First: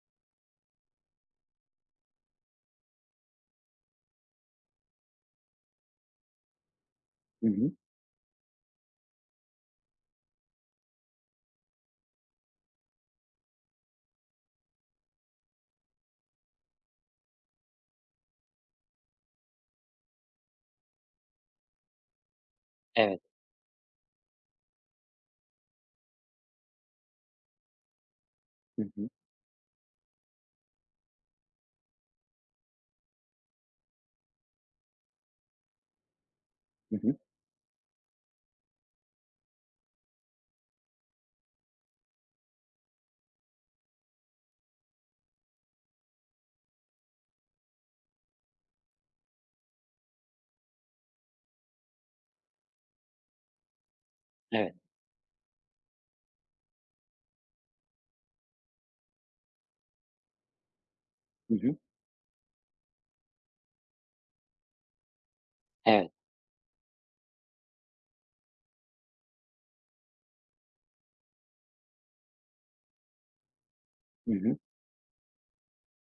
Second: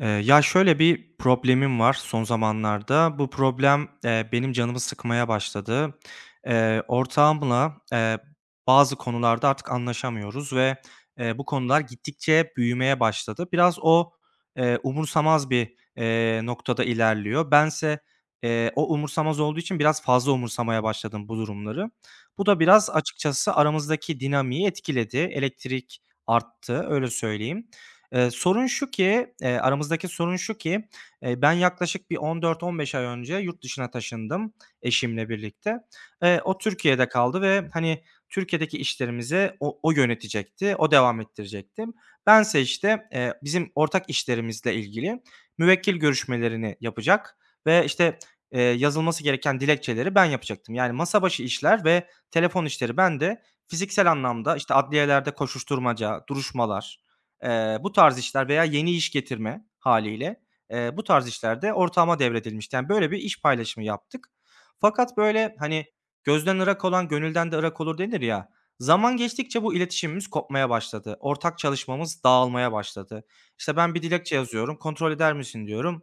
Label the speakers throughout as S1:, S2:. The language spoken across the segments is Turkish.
S1: Ya, şöyle bir problemim var son zamanlarda. Bu problem, benim canımı sıkmaya başladı.
S2: Hı hı.
S1: Ortağımla, bazı konularda artık anlaşamıyoruz ve bu konular gittikçe büyümeye başladı. Biraz o umursamaz bir noktada ilerliyor. Bense, o umursamaz olduğu için biraz fazla umursamaya başladım bu durumları. Bu da biraz
S2: Evet.
S1: açıkçası aramızdaki dinamiği etkiledi. Elektrik arttı, öyle söyleyeyim. Sorun
S2: Hı
S1: şu
S2: hı.
S1: ki, aramızdaki sorun şu ki, ben yaklaşık bir 14-15 ay önce yurt dışına taşındım eşimle birlikte. O
S2: Hı
S1: Türkiye'de
S2: hı.
S1: kaldı ve, hani, Türkiye'deki işlerimizi o yönetecekti, o devam ettirecekti. Bense, işte, bizim ortak işlerimizle ilgili müvekkil görüşmelerini yapacak ve, işte, yazılması gereken dilekçeleri ben yapacaktım. Yani masa başı işler ve telefon işleri ben de. Fiziksel anlamda, işte,
S2: Evet.
S1: adliyelerde koşuşturmaca, duruşmalar, bu tarz işler veya yeni iş getirme hâliyle, bu tarz
S2: Hı
S1: işler de
S2: hı.
S1: ortağıma devredilmişti. Yani, böyle bir iş paylaşımı yaptık. Fakat, böyle, hani,
S2: Evet.
S1: "Gözden ırak olan gönülden de ırak olur." denir ya. Zaman geçtikçe bu iletişimimiz kopmaya başladı. Ortak çalışmamız dağılmaya başladı. İşte, ben bir
S2: Hı
S1: dilekçe
S2: hı.
S1: yazıyorum, "Kontrol eder misin?" diyorum.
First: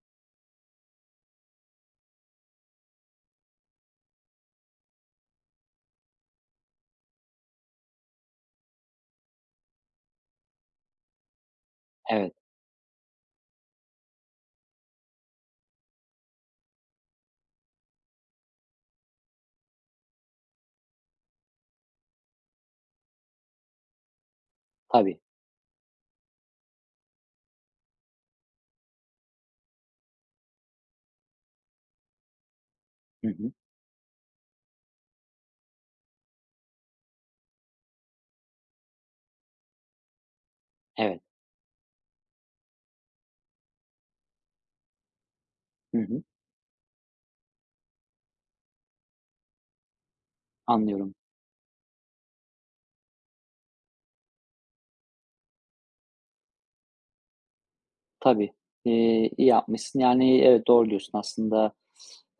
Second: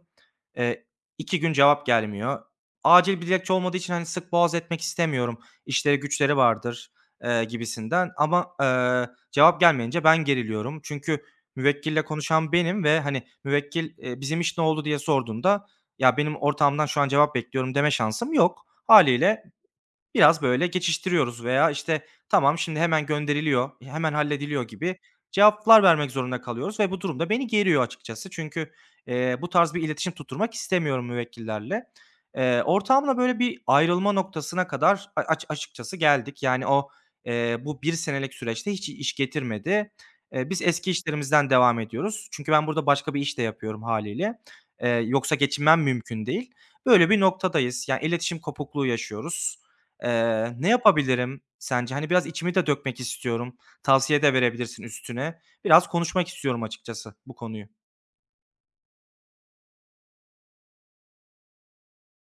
S1: Eee, 2 gün cevap gelmiyor. Acil bir dilekçe olmadığı için, hani, sık boğaz etmek istemiyorum. İşleri güçleri vardır, gibisinden ama cevap gelmeyince ben geriliyorum. Çünkü müvekkille
S2: Evet.
S1: konuşan benim ve, hani, müvekkil, "Bizim iş ne oldu?" diye sorduğunda, "Ya, benim ortağımdan şu an cevap bekliyorum." deme şansım yok haliyle. Biraz böyle geçiştiriyoruz veya, işte, tamam, şimdi hemen gönderiliyor, hemen hallediliyor gibi
S2: Tabii.
S1: cevaplar vermek zorunda kalıyoruz ve bu durumda beni geriyor açıkçası. Çünkü bu tarz bir iletişim tutturmak istemiyorum müvekkillerle. Ortağımla
S2: Hı
S1: böyle
S2: hı.
S1: bir ayrılma noktasına kadar a aç açıkçası geldik. Yani o bu bir senelik süreçte hiç iş getirmedi. Biz eski
S2: Evet.
S1: işlerimizden devam ediyoruz. Çünkü ben burada başka bir iş de yapıyorum haliyle. Yoksa geçinmem
S2: Hı hı.
S1: mümkün değil. Böyle bir noktadayız. Yani iletişim kopukluğu yaşıyoruz. Ne
S2: Anlıyorum.
S1: yapabilirim sence? Hani, biraz içimi de dökmek istiyorum. Tavsiye de verebilirsin üstüne. Biraz konuşmak istiyorum açıkçası bu konuyu.
S2: Tabii. İyi yapmışsın. Yani, evet, doğru diyorsun aslında.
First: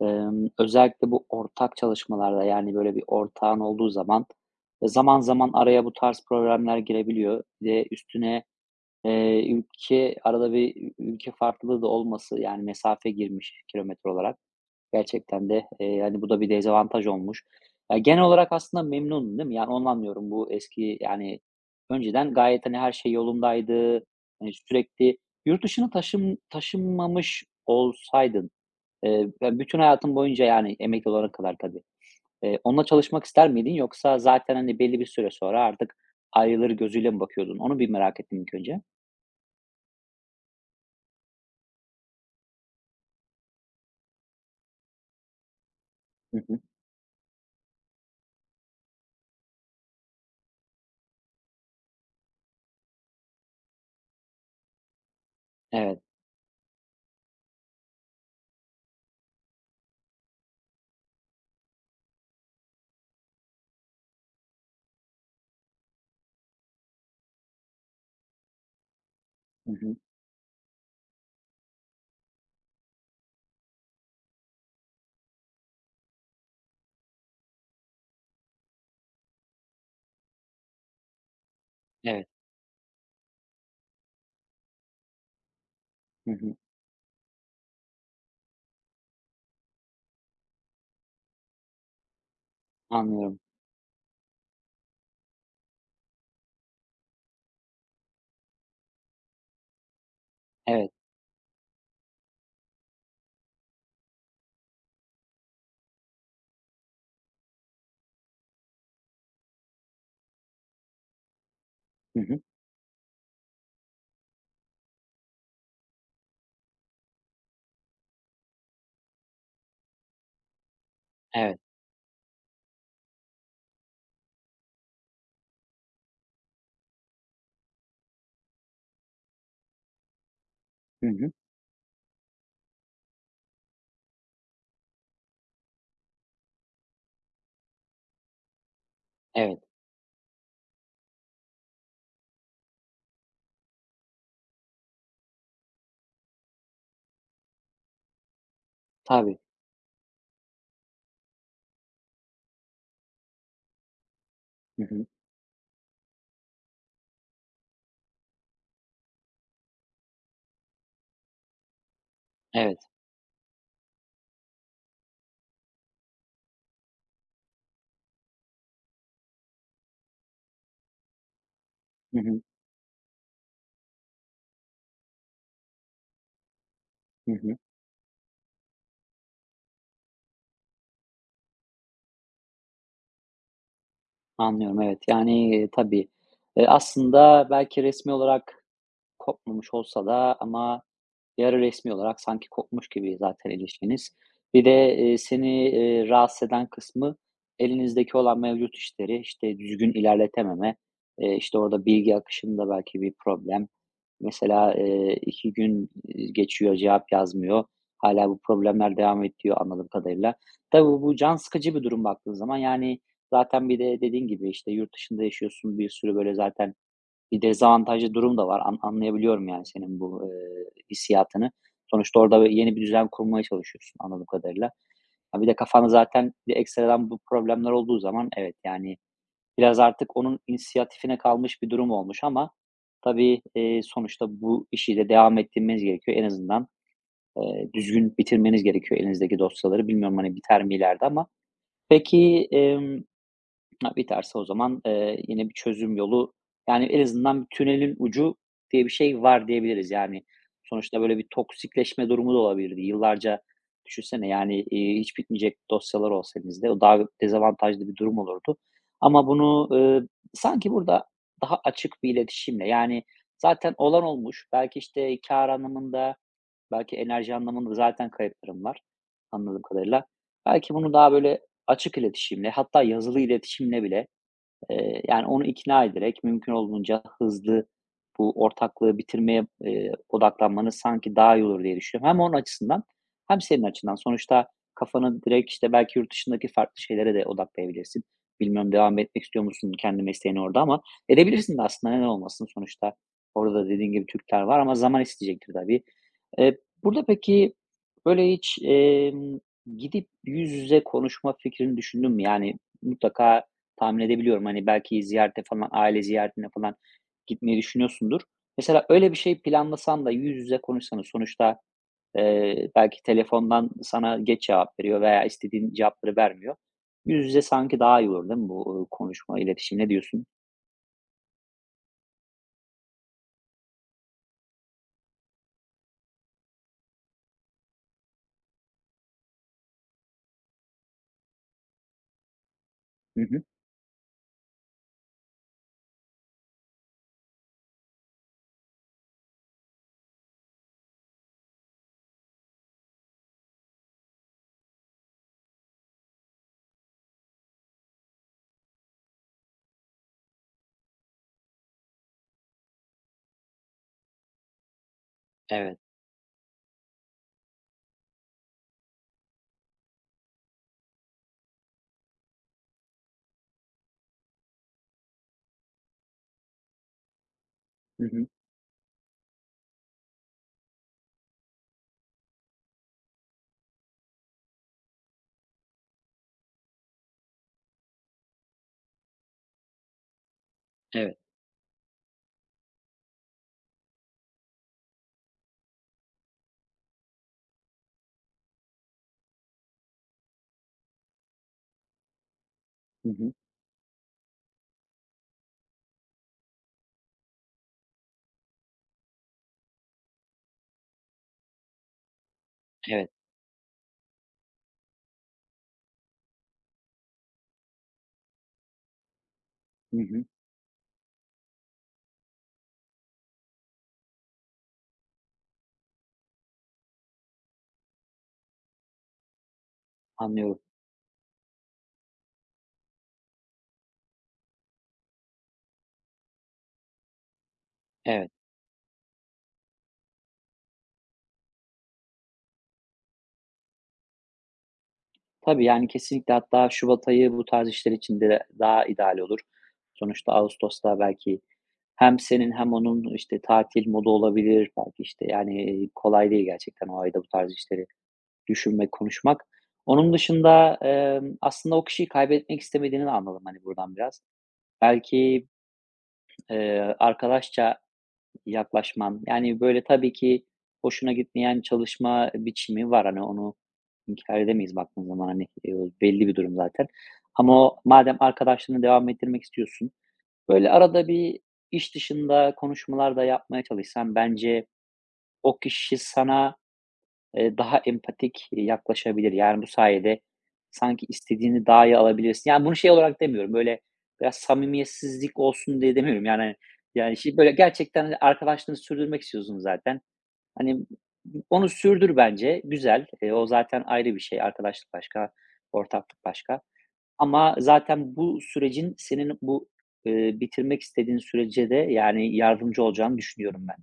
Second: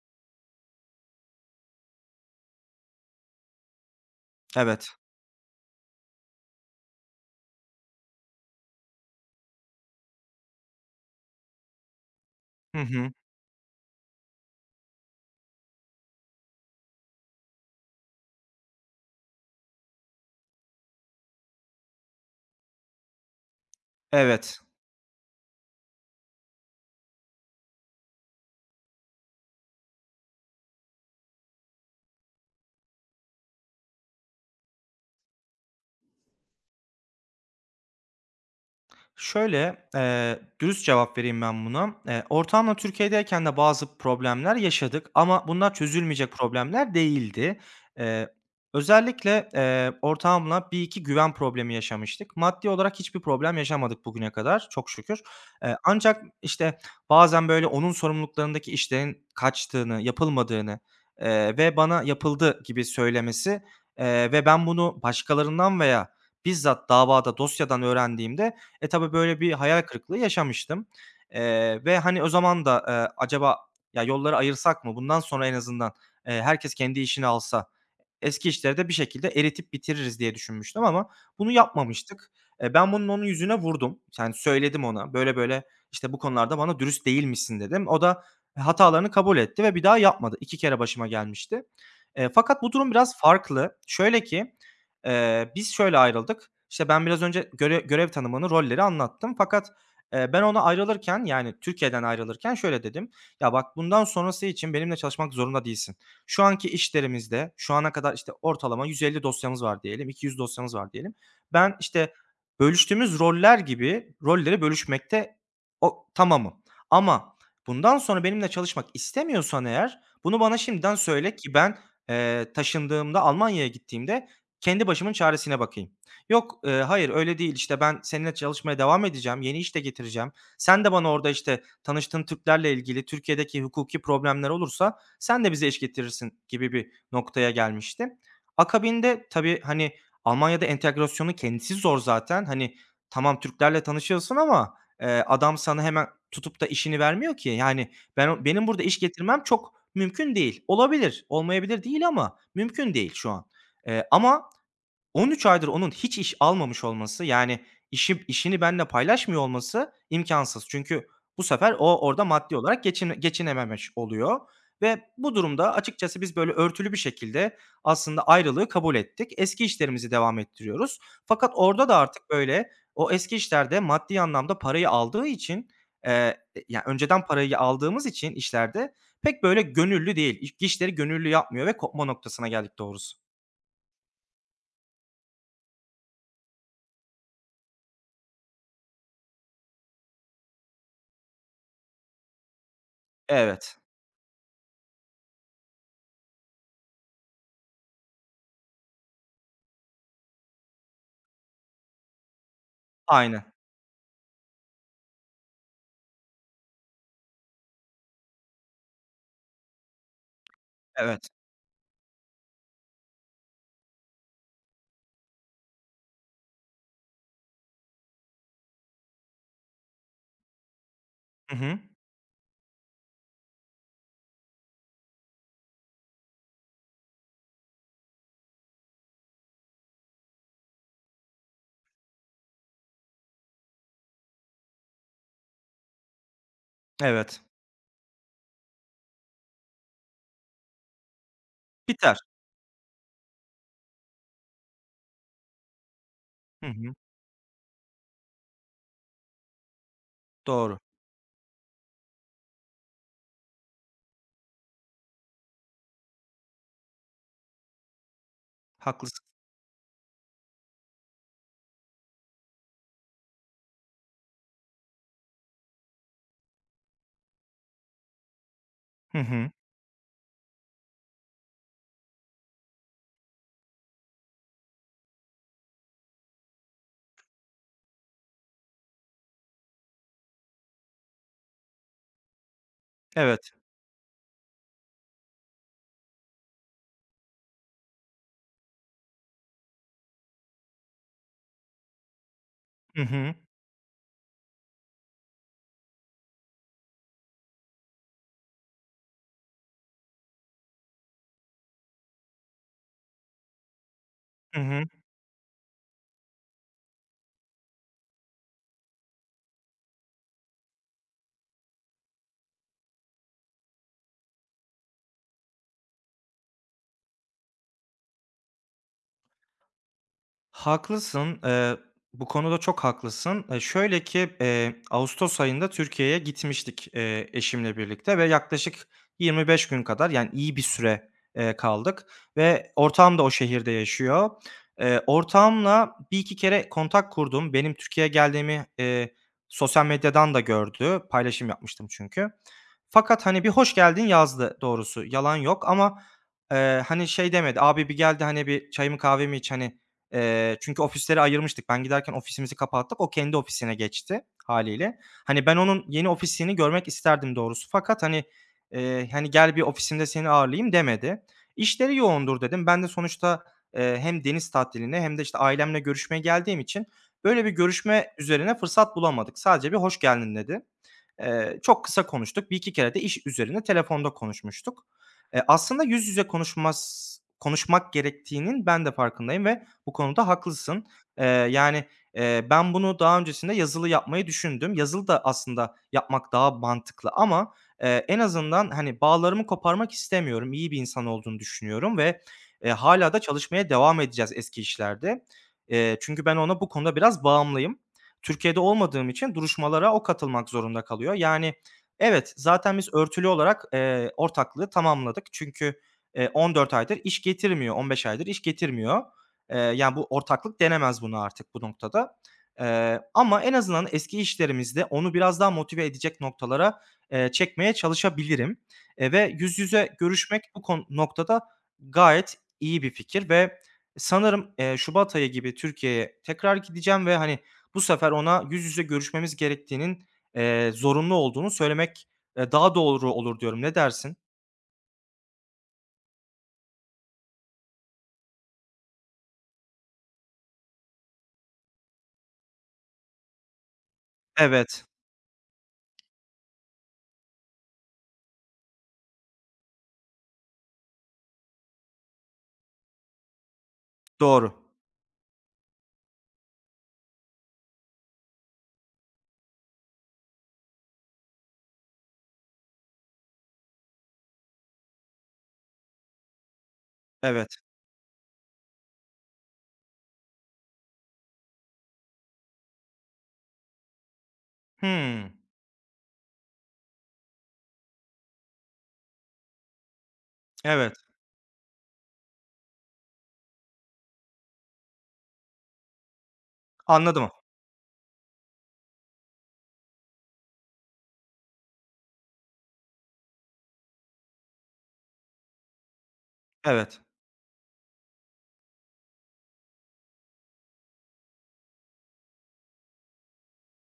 S2: Özellikle bu ortak çalışmalarda, yani, böyle bir ortağın olduğu zaman,
S1: Evet.
S2: zaman zaman araya bu tarz problemler girebiliyor. Bir de üstüne, ülke arada bir ülke farklılığı da olması, yani,
S1: Hı
S2: mesafe
S1: hı.
S2: girmiş kilometre olarak. Gerçekten de, hani, bu da bir dezavantaj olmuş. Ya, genel olarak aslında memnunum, değil mi? Yani, onu anlıyorum. Bu eski, yani, önceden gayet, hani, her şey yolundaydı. Hani,
S1: Evet.
S2: sürekli yurt dışına taşınmamış olsaydın, ya, bütün hayatın boyunca, yani, emekli olana kadar tabii, onunla çalışmak ister miydin yoksa zaten, hani, belli bir süre sonra artık ayrılır gözüyle mi bakıyordun? Onu bir merak ettim ilk önce.
S1: Şöyle, dürüst cevap vereyim ben buna. Ortağımla Türkiye'deyken de bazı problemler yaşadık ama bunlar çözülmeyecek
S2: Hı hı.
S1: problemler değildi. Eee, özellikle, ortağımla 1-2 güven problemi yaşamıştık. Maddi olarak hiçbir problem yaşamadık bugüne kadar çok şükür.
S2: Evet.
S1: Ancak, işte, bazen, böyle, onun sorumluluklarındaki işlerin kaçtığını, yapılmadığını, ve bana yapıldı gibi söylemesi, ve ben bunu başkalarından veya bizzat davada, dosyadan öğrendiğimde, tabii böyle bir
S2: Hı
S1: hayal
S2: hı.
S1: kırıklığı yaşamıştım. Ve, hani, o zaman da, acaba ya yolları ayırsak mı? Bundan sonra en azından, herkes kendi işini alsa eski işleri de bir şekilde eritip bitiririz diye düşünmüştüm ama bunu
S2: Evet.
S1: yapmamıştık. Ben bunun onun yüzüne vurdum. Yani söyledim ona, "Böyle böyle, işte, bu
S2: Hı hı.
S1: konularda bana dürüst değilmişsin." dedim. O da hatalarını kabul etti ve bir daha yapmadı. 2 kere başıma gelmişti. Fakat bu durum biraz
S2: Anlıyorum.
S1: farklı. Şöyle ki, biz şöyle ayrıldık. İşte, ben biraz önce görev tanımını, rolleri anlattım fakat, ben ona
S2: Evet.
S1: ayrılırken, yani Türkiye'den ayrılırken şöyle dedim: "Ya, bak bundan sonrası için benimle çalışmak zorunda değilsin." Şu anki işlerimizde şu ana kadar, işte, ortalama 150 dosyamız var diyelim, 200 dosyamız var diyelim. Ben, işte,
S2: Hı hı.
S1: bölüştüğümüz roller gibi rolleri bölüşmekte o tamamım ama bundan sonra benimle çalışmak istemiyorsan eğer bunu bana şimdiden söyle ki
S2: Evet.
S1: ben, taşındığımda, Almanya'ya gittiğimde kendi başımın çaresine bakayım. Yok, hayır öyle değil, işte, ben seninle çalışmaya devam edeceğim, yeni iş de getireceğim. Sen de
S2: Hı
S1: bana orada,
S2: hı.
S1: işte, tanıştığın Türklerle ilgili Türkiye'deki hukuki problemler olursa sen de bize eşlik getirirsin gibi bir noktaya gelmişti. Akabinde
S2: Evet.
S1: tabii, hani, Almanya'da entegrasyonu kendisi zor zaten. Hani, tamam Türklerle tanışıyorsun ama, adam sana hemen tutup da işini vermiyor ki. Yani, benim burada iş
S2: Tabii.
S1: getirmem çok mümkün değil. Olabilir, olmayabilir değil ama mümkün değil şu an. Ama
S2: Hı hı.
S1: 13 aydır onun hiç iş almamış olması, yani, işini benimle paylaşmıyor olması imkansız. Çünkü bu sefer o orada maddi
S2: Evet.
S1: olarak geçinememiş oluyor ve bu durumda açıkçası biz böyle örtülü bir şekilde aslında ayrılığı kabul ettik. Eski işlerimizi devam ettiriyoruz. Fakat orada da
S2: Hı
S1: artık,
S2: hı.
S1: böyle, o eski işlerde maddi anlamda parayı aldığı için, eee, ya, önceden
S2: Hı hı.
S1: parayı aldığımız için işlerde pek böyle gönüllü değil. İşleri gönüllü yapmıyor ve kopma noktasına geldik doğrusu.
S2: Anlıyorum, evet. Yani, tabii, aslında belki resmi olarak kopmamış olsa da ama yarı resmi olarak sanki kopmuş gibi zaten
S1: Evet,
S2: ilişkiniz. Bir de, seni, rahatsız eden kısmı elinizdeki olan mevcut işleri, işte, düzgün ilerletememe, işte, orada bilgi akışında belki bir
S1: aynı.
S2: problem. Mesela, 2 gün, geçiyor, cevap yazmıyor. Hala bu problemler devam ediyor anladığım kadarıyla. Tabii bu
S1: Evet.
S2: can sıkıcı bir durum baktığın zaman. Yani, zaten bir de dediğin gibi, işte, yurt dışında yaşıyorsun, bir sürü böyle zaten bir dezavantajlı durum da var. Anlayabiliyorum yani senin bu, hissiyatını.
S1: Hı hı.
S2: Sonuçta orada böyle yeni bir düzen kurmaya çalışıyorsun anladığım kadarıyla. Ha, bir de kafanda zaten bir de ekstradan bu problemler olduğu zaman evet, yani biraz artık onun inisiyatifine kalmış bir durum olmuş ama tabii, sonuçta bu işi de devam ettirmeniz gerekiyor. En azından,
S1: Evet.
S2: düzgün bitirmeniz gerekiyor elinizdeki dosyaları. Bilmiyorum, hani, biter mi ileride ama.
S1: Biter.
S2: Peki, ha, biterse o zaman, yine bir çözüm yolu,
S1: Hı
S2: yani,
S1: hı.
S2: en azından bir tünelin ucu diye bir şey var diyebiliriz. Yani,
S1: Doğru.
S2: sonuçta böyle bir toksikleşme durumu da olabilirdi. Yıllarca düşünsene, yani, hiç bitmeyecek dosyalar olsa elinizde, o daha dezavantajlı bir durum olurdu.
S1: Haklısın.
S2: Ama bunu, sanki burada daha açık bir iletişimle, yani, zaten olan olmuş, belki, işte, kar anlamında, belki enerji anlamında zaten kayıplarım var
S1: Hı hı.
S2: anladığım kadarıyla. Belki bunu daha böyle açık iletişimle hatta yazılı iletişimle bile yani, onu ikna ederek mümkün olduğunca hızlı bu ortaklığı bitirmeye, odaklanmanız sanki daha iyi olur diye düşünüyorum. Hem onun açısından hem
S1: Evet.
S2: senin açından. Sonuçta kafanı direkt, işte, belki yurt dışındaki farklı şeylere de odaklayabilirsin. Bilmiyorum devam etmek istiyor musun kendi mesleğini orada ama edebilirsin de aslında neden olmasın. Sonuçta
S1: Hı hı.
S2: orada da dediğin gibi Türkler var ama zaman isteyecektir tabii. Eee, Burada peki, böyle, hiç, gidip yüz yüze konuşma fikrini düşündün mü? Yani, mutlaka, tahmin edebiliyorum.
S1: Hı
S2: Hani,
S1: hı.
S2: belki ziyarete falan, aile ziyaretine falan gitmeyi düşünüyorsundur. Mesela öyle bir şey planlasan da yüz yüze konuşsanız sonuçta, belki telefondan sana geç cevap veriyor veya istediğin cevapları vermiyor. Yüz yüze sanki daha iyi olur değil mi bu, konuşma, iletişim? Ne diyorsun?
S1: Haklısın, bu konuda çok haklısın. Şöyle ki, ağustos ayında Türkiye'ye gitmiştik, eşimle birlikte ve yaklaşık 25 gün kadar, yani, iyi bir süre, kaldık ve ortağım
S2: Hı
S1: da o
S2: hı.
S1: şehirde yaşıyor. Ortağımla 1-2 kere kontak kurdum. Benim Türkiye'ye geldiğimi, sosyal medyadan da gördü. Paylaşım yapmıştım çünkü. Fakat, hani, bir hoş geldin yazdı doğrusu, yalan yok ama, hani, şey demedi, "Abi, bir geldi hani, bir çayımı kahvemi iç, hani, çünkü ofisleri ayırmıştık. Ben giderken ofisimizi kapattık. O kendi ofisine geçti haliyle. Hani, ben
S2: Evet.
S1: onun yeni ofisini görmek isterdim doğrusu fakat, hani, hani, "Gel bir ofisimde seni ağırlayayım." demedi. "İşleri yoğundur." dedim. Ben de sonuçta, hem deniz tatiline hem de, işte, ailemle görüşmeye geldiğim için böyle bir
S2: Hı
S1: görüşme
S2: hı.
S1: üzerine fırsat bulamadık. Sadece bir "Hoş geldin." dedi. Çok kısa konuştuk. Bir iki kere de iş üzerine telefonda konuşmuştuk. Aslında yüz yüze konuşmak gerektiğinin ben de farkındayım ve bu konuda haklısın.
S2: Evet.
S1: Yani, ben bunu daha öncesinde yazılı yapmayı düşündüm. Yazılı da aslında yapmak daha mantıklı ama, en azından, hani, bağlarımı koparmak istemiyorum. İyi bir insan olduğunu düşünüyorum ve,
S2: Hı
S1: hâlâ da
S2: hı.
S1: çalışmaya devam edeceğiz eski işlerde. Çünkü ben ona bu konuda biraz bağımlıyım. Türkiye'de olmadığım için duruşmalara o katılmak zorunda kalıyor. Yani, evet, zaten biz
S2: Evet.
S1: örtülü olarak, ortaklığı tamamladık. Çünkü, 14 aydır iş getirmiyor, 15 aydır iş getirmiyor. Yani,
S2: Hı
S1: bu
S2: hı.
S1: ortaklık denemez bunu artık bu noktada. Ama en azından eski işlerimizde onu biraz daha motive edecek noktalara, çekmeye çalışabilirim. Ve yüz yüze görüşmek
S2: Anlıyorum.
S1: bu noktada gayet iyi bir fikir ve sanırım, şubat ayı gibi Türkiye'ye tekrar gideceğim ve, hani, bu sefer
S2: Evet.
S1: ona yüz yüze görüşmemiz gerektiğinin, zorunlu olduğunu söylemek, daha doğru olur diyorum. Ne dersin?
S2: Tabii, yani, kesinlikle hatta şubat ayı bu tarz işler için de daha ideal olur. Sonuçta ağustosta belki hem senin hem onun, işte, tatil modu olabilir.
S1: Evet,
S2: Belki, işte, yani, kolay değil gerçekten o ayda bu tarz işleri düşünmek, konuşmak. Onun dışında, aslında o kişiyi kaybetmek istemediğini de anladım, hani, buradan biraz.
S1: doğru.
S2: Belki, arkadaşça yaklaşman. Yani, böyle, tabii ki hoşuna gitmeyen çalışma biçimi var. Hani, onu inkar edemeyiz baktığın zaman, hani, belli bir durum zaten.
S1: Evet.
S2: Ama o madem arkadaşlığını devam ettirmek istiyorsun, böyle, arada bir iş dışında konuşmalar da yapmaya çalışsan bence
S1: Hımm.
S2: o kişi sana daha empatik yaklaşabilir. Yani, bu sayede
S1: Evet.
S2: sanki istediğini daha iyi alabilirsin. Yani, bunu şey olarak demiyorum, böyle, biraz samimiyetsizlik olsun diye demiyorum. Yani, hani, yani,
S1: Anladım.
S2: şey böyle, gerçekten, hani, arkadaşlığını sürdürmek istiyorsun zaten. Hani, onu sürdür bence, güzel. O zaten ayrı bir şey. Arkadaşlık başka, ortaklık başka.
S1: Evet.
S2: Ama zaten bu sürecin senin bu, bitirmek istediğin sürece de, yani, yardımcı olacağını düşünüyorum ben.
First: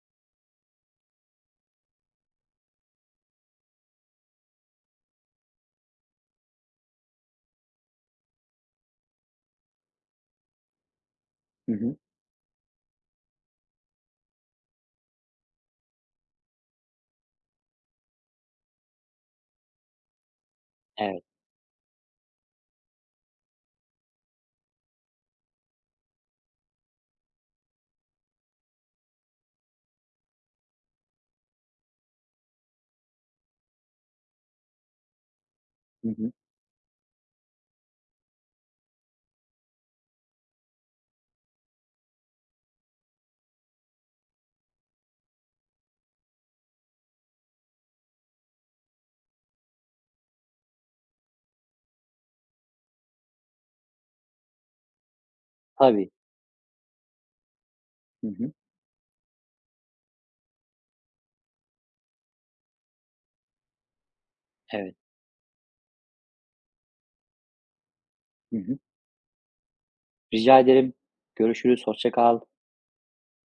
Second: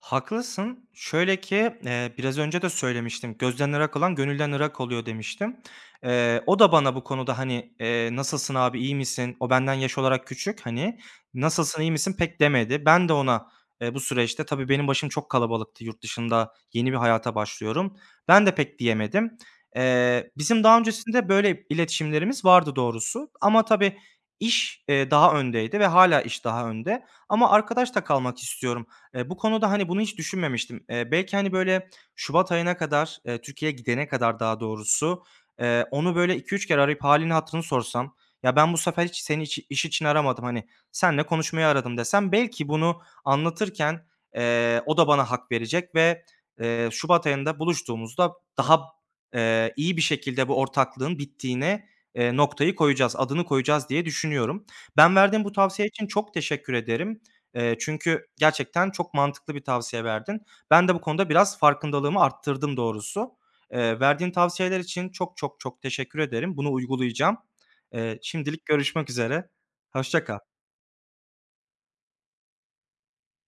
S1: Haklısın. Şöyle ki, biraz önce de söylemiştim. "Gözden ırak olan gönülden ırak oluyor." demiştim. O da bana bu konuda, hani, "Nasılsın abi, iyi misin?" O benden yaş olarak küçük, hani.
S2: Hı
S1: "Nasılsın, iyi
S2: hı.
S1: misin?" pek demedi. Ben de ona, bu süreçte tabii benim başım çok kalabalıktı yurt dışında, yeni bir hayata başlıyorum. Ben de pek diyemedim. Bizim daha
S2: Evet.
S1: öncesinde böyle iletişimlerimiz vardı doğrusu ama tabii iş, daha öndeydi ve hala iş daha önde ama arkadaş da kalmak istiyorum. Bu konuda, hani, bunu hiç düşünmemiştim. Belki, hani, böyle şubat ayına kadar, Türkiye'ye gidene kadar daha doğrusu,
S2: Hı
S1: onu
S2: hı.
S1: böyle iki üç kere arayıp hâlini hatırını sorsam, "Ya, ben bu sefer hiç seni iş için aramadım, hani, seninle konuşmayı aradım." desem belki bunu anlatırken, o da bana hak verecek ve, şubat ayında buluştuğumuzda daha, iyi bir şekilde bu ortaklığın bittiğine, noktayı koyacağız, adını koyacağız diye düşünüyorum. Ben verdiğim bu tavsiye için
S2: Tabii.
S1: çok teşekkür ederim. Çünkü
S2: Hı hı.
S1: gerçekten çok mantıklı bir tavsiye verdin. Ben de bu konuda biraz farkındalığımı arttırdım doğrusu. Verdiğin tavsiyeler
S2: Evet.
S1: için çok çok çok teşekkür ederim. Bunu uygulayacağım.
S2: Hı
S1: Şimdilik
S2: hı.
S1: görüşmek üzere. Hoşça
S2: Rica
S1: kal.
S2: ederim. Görüşürüz. Hoşça kal.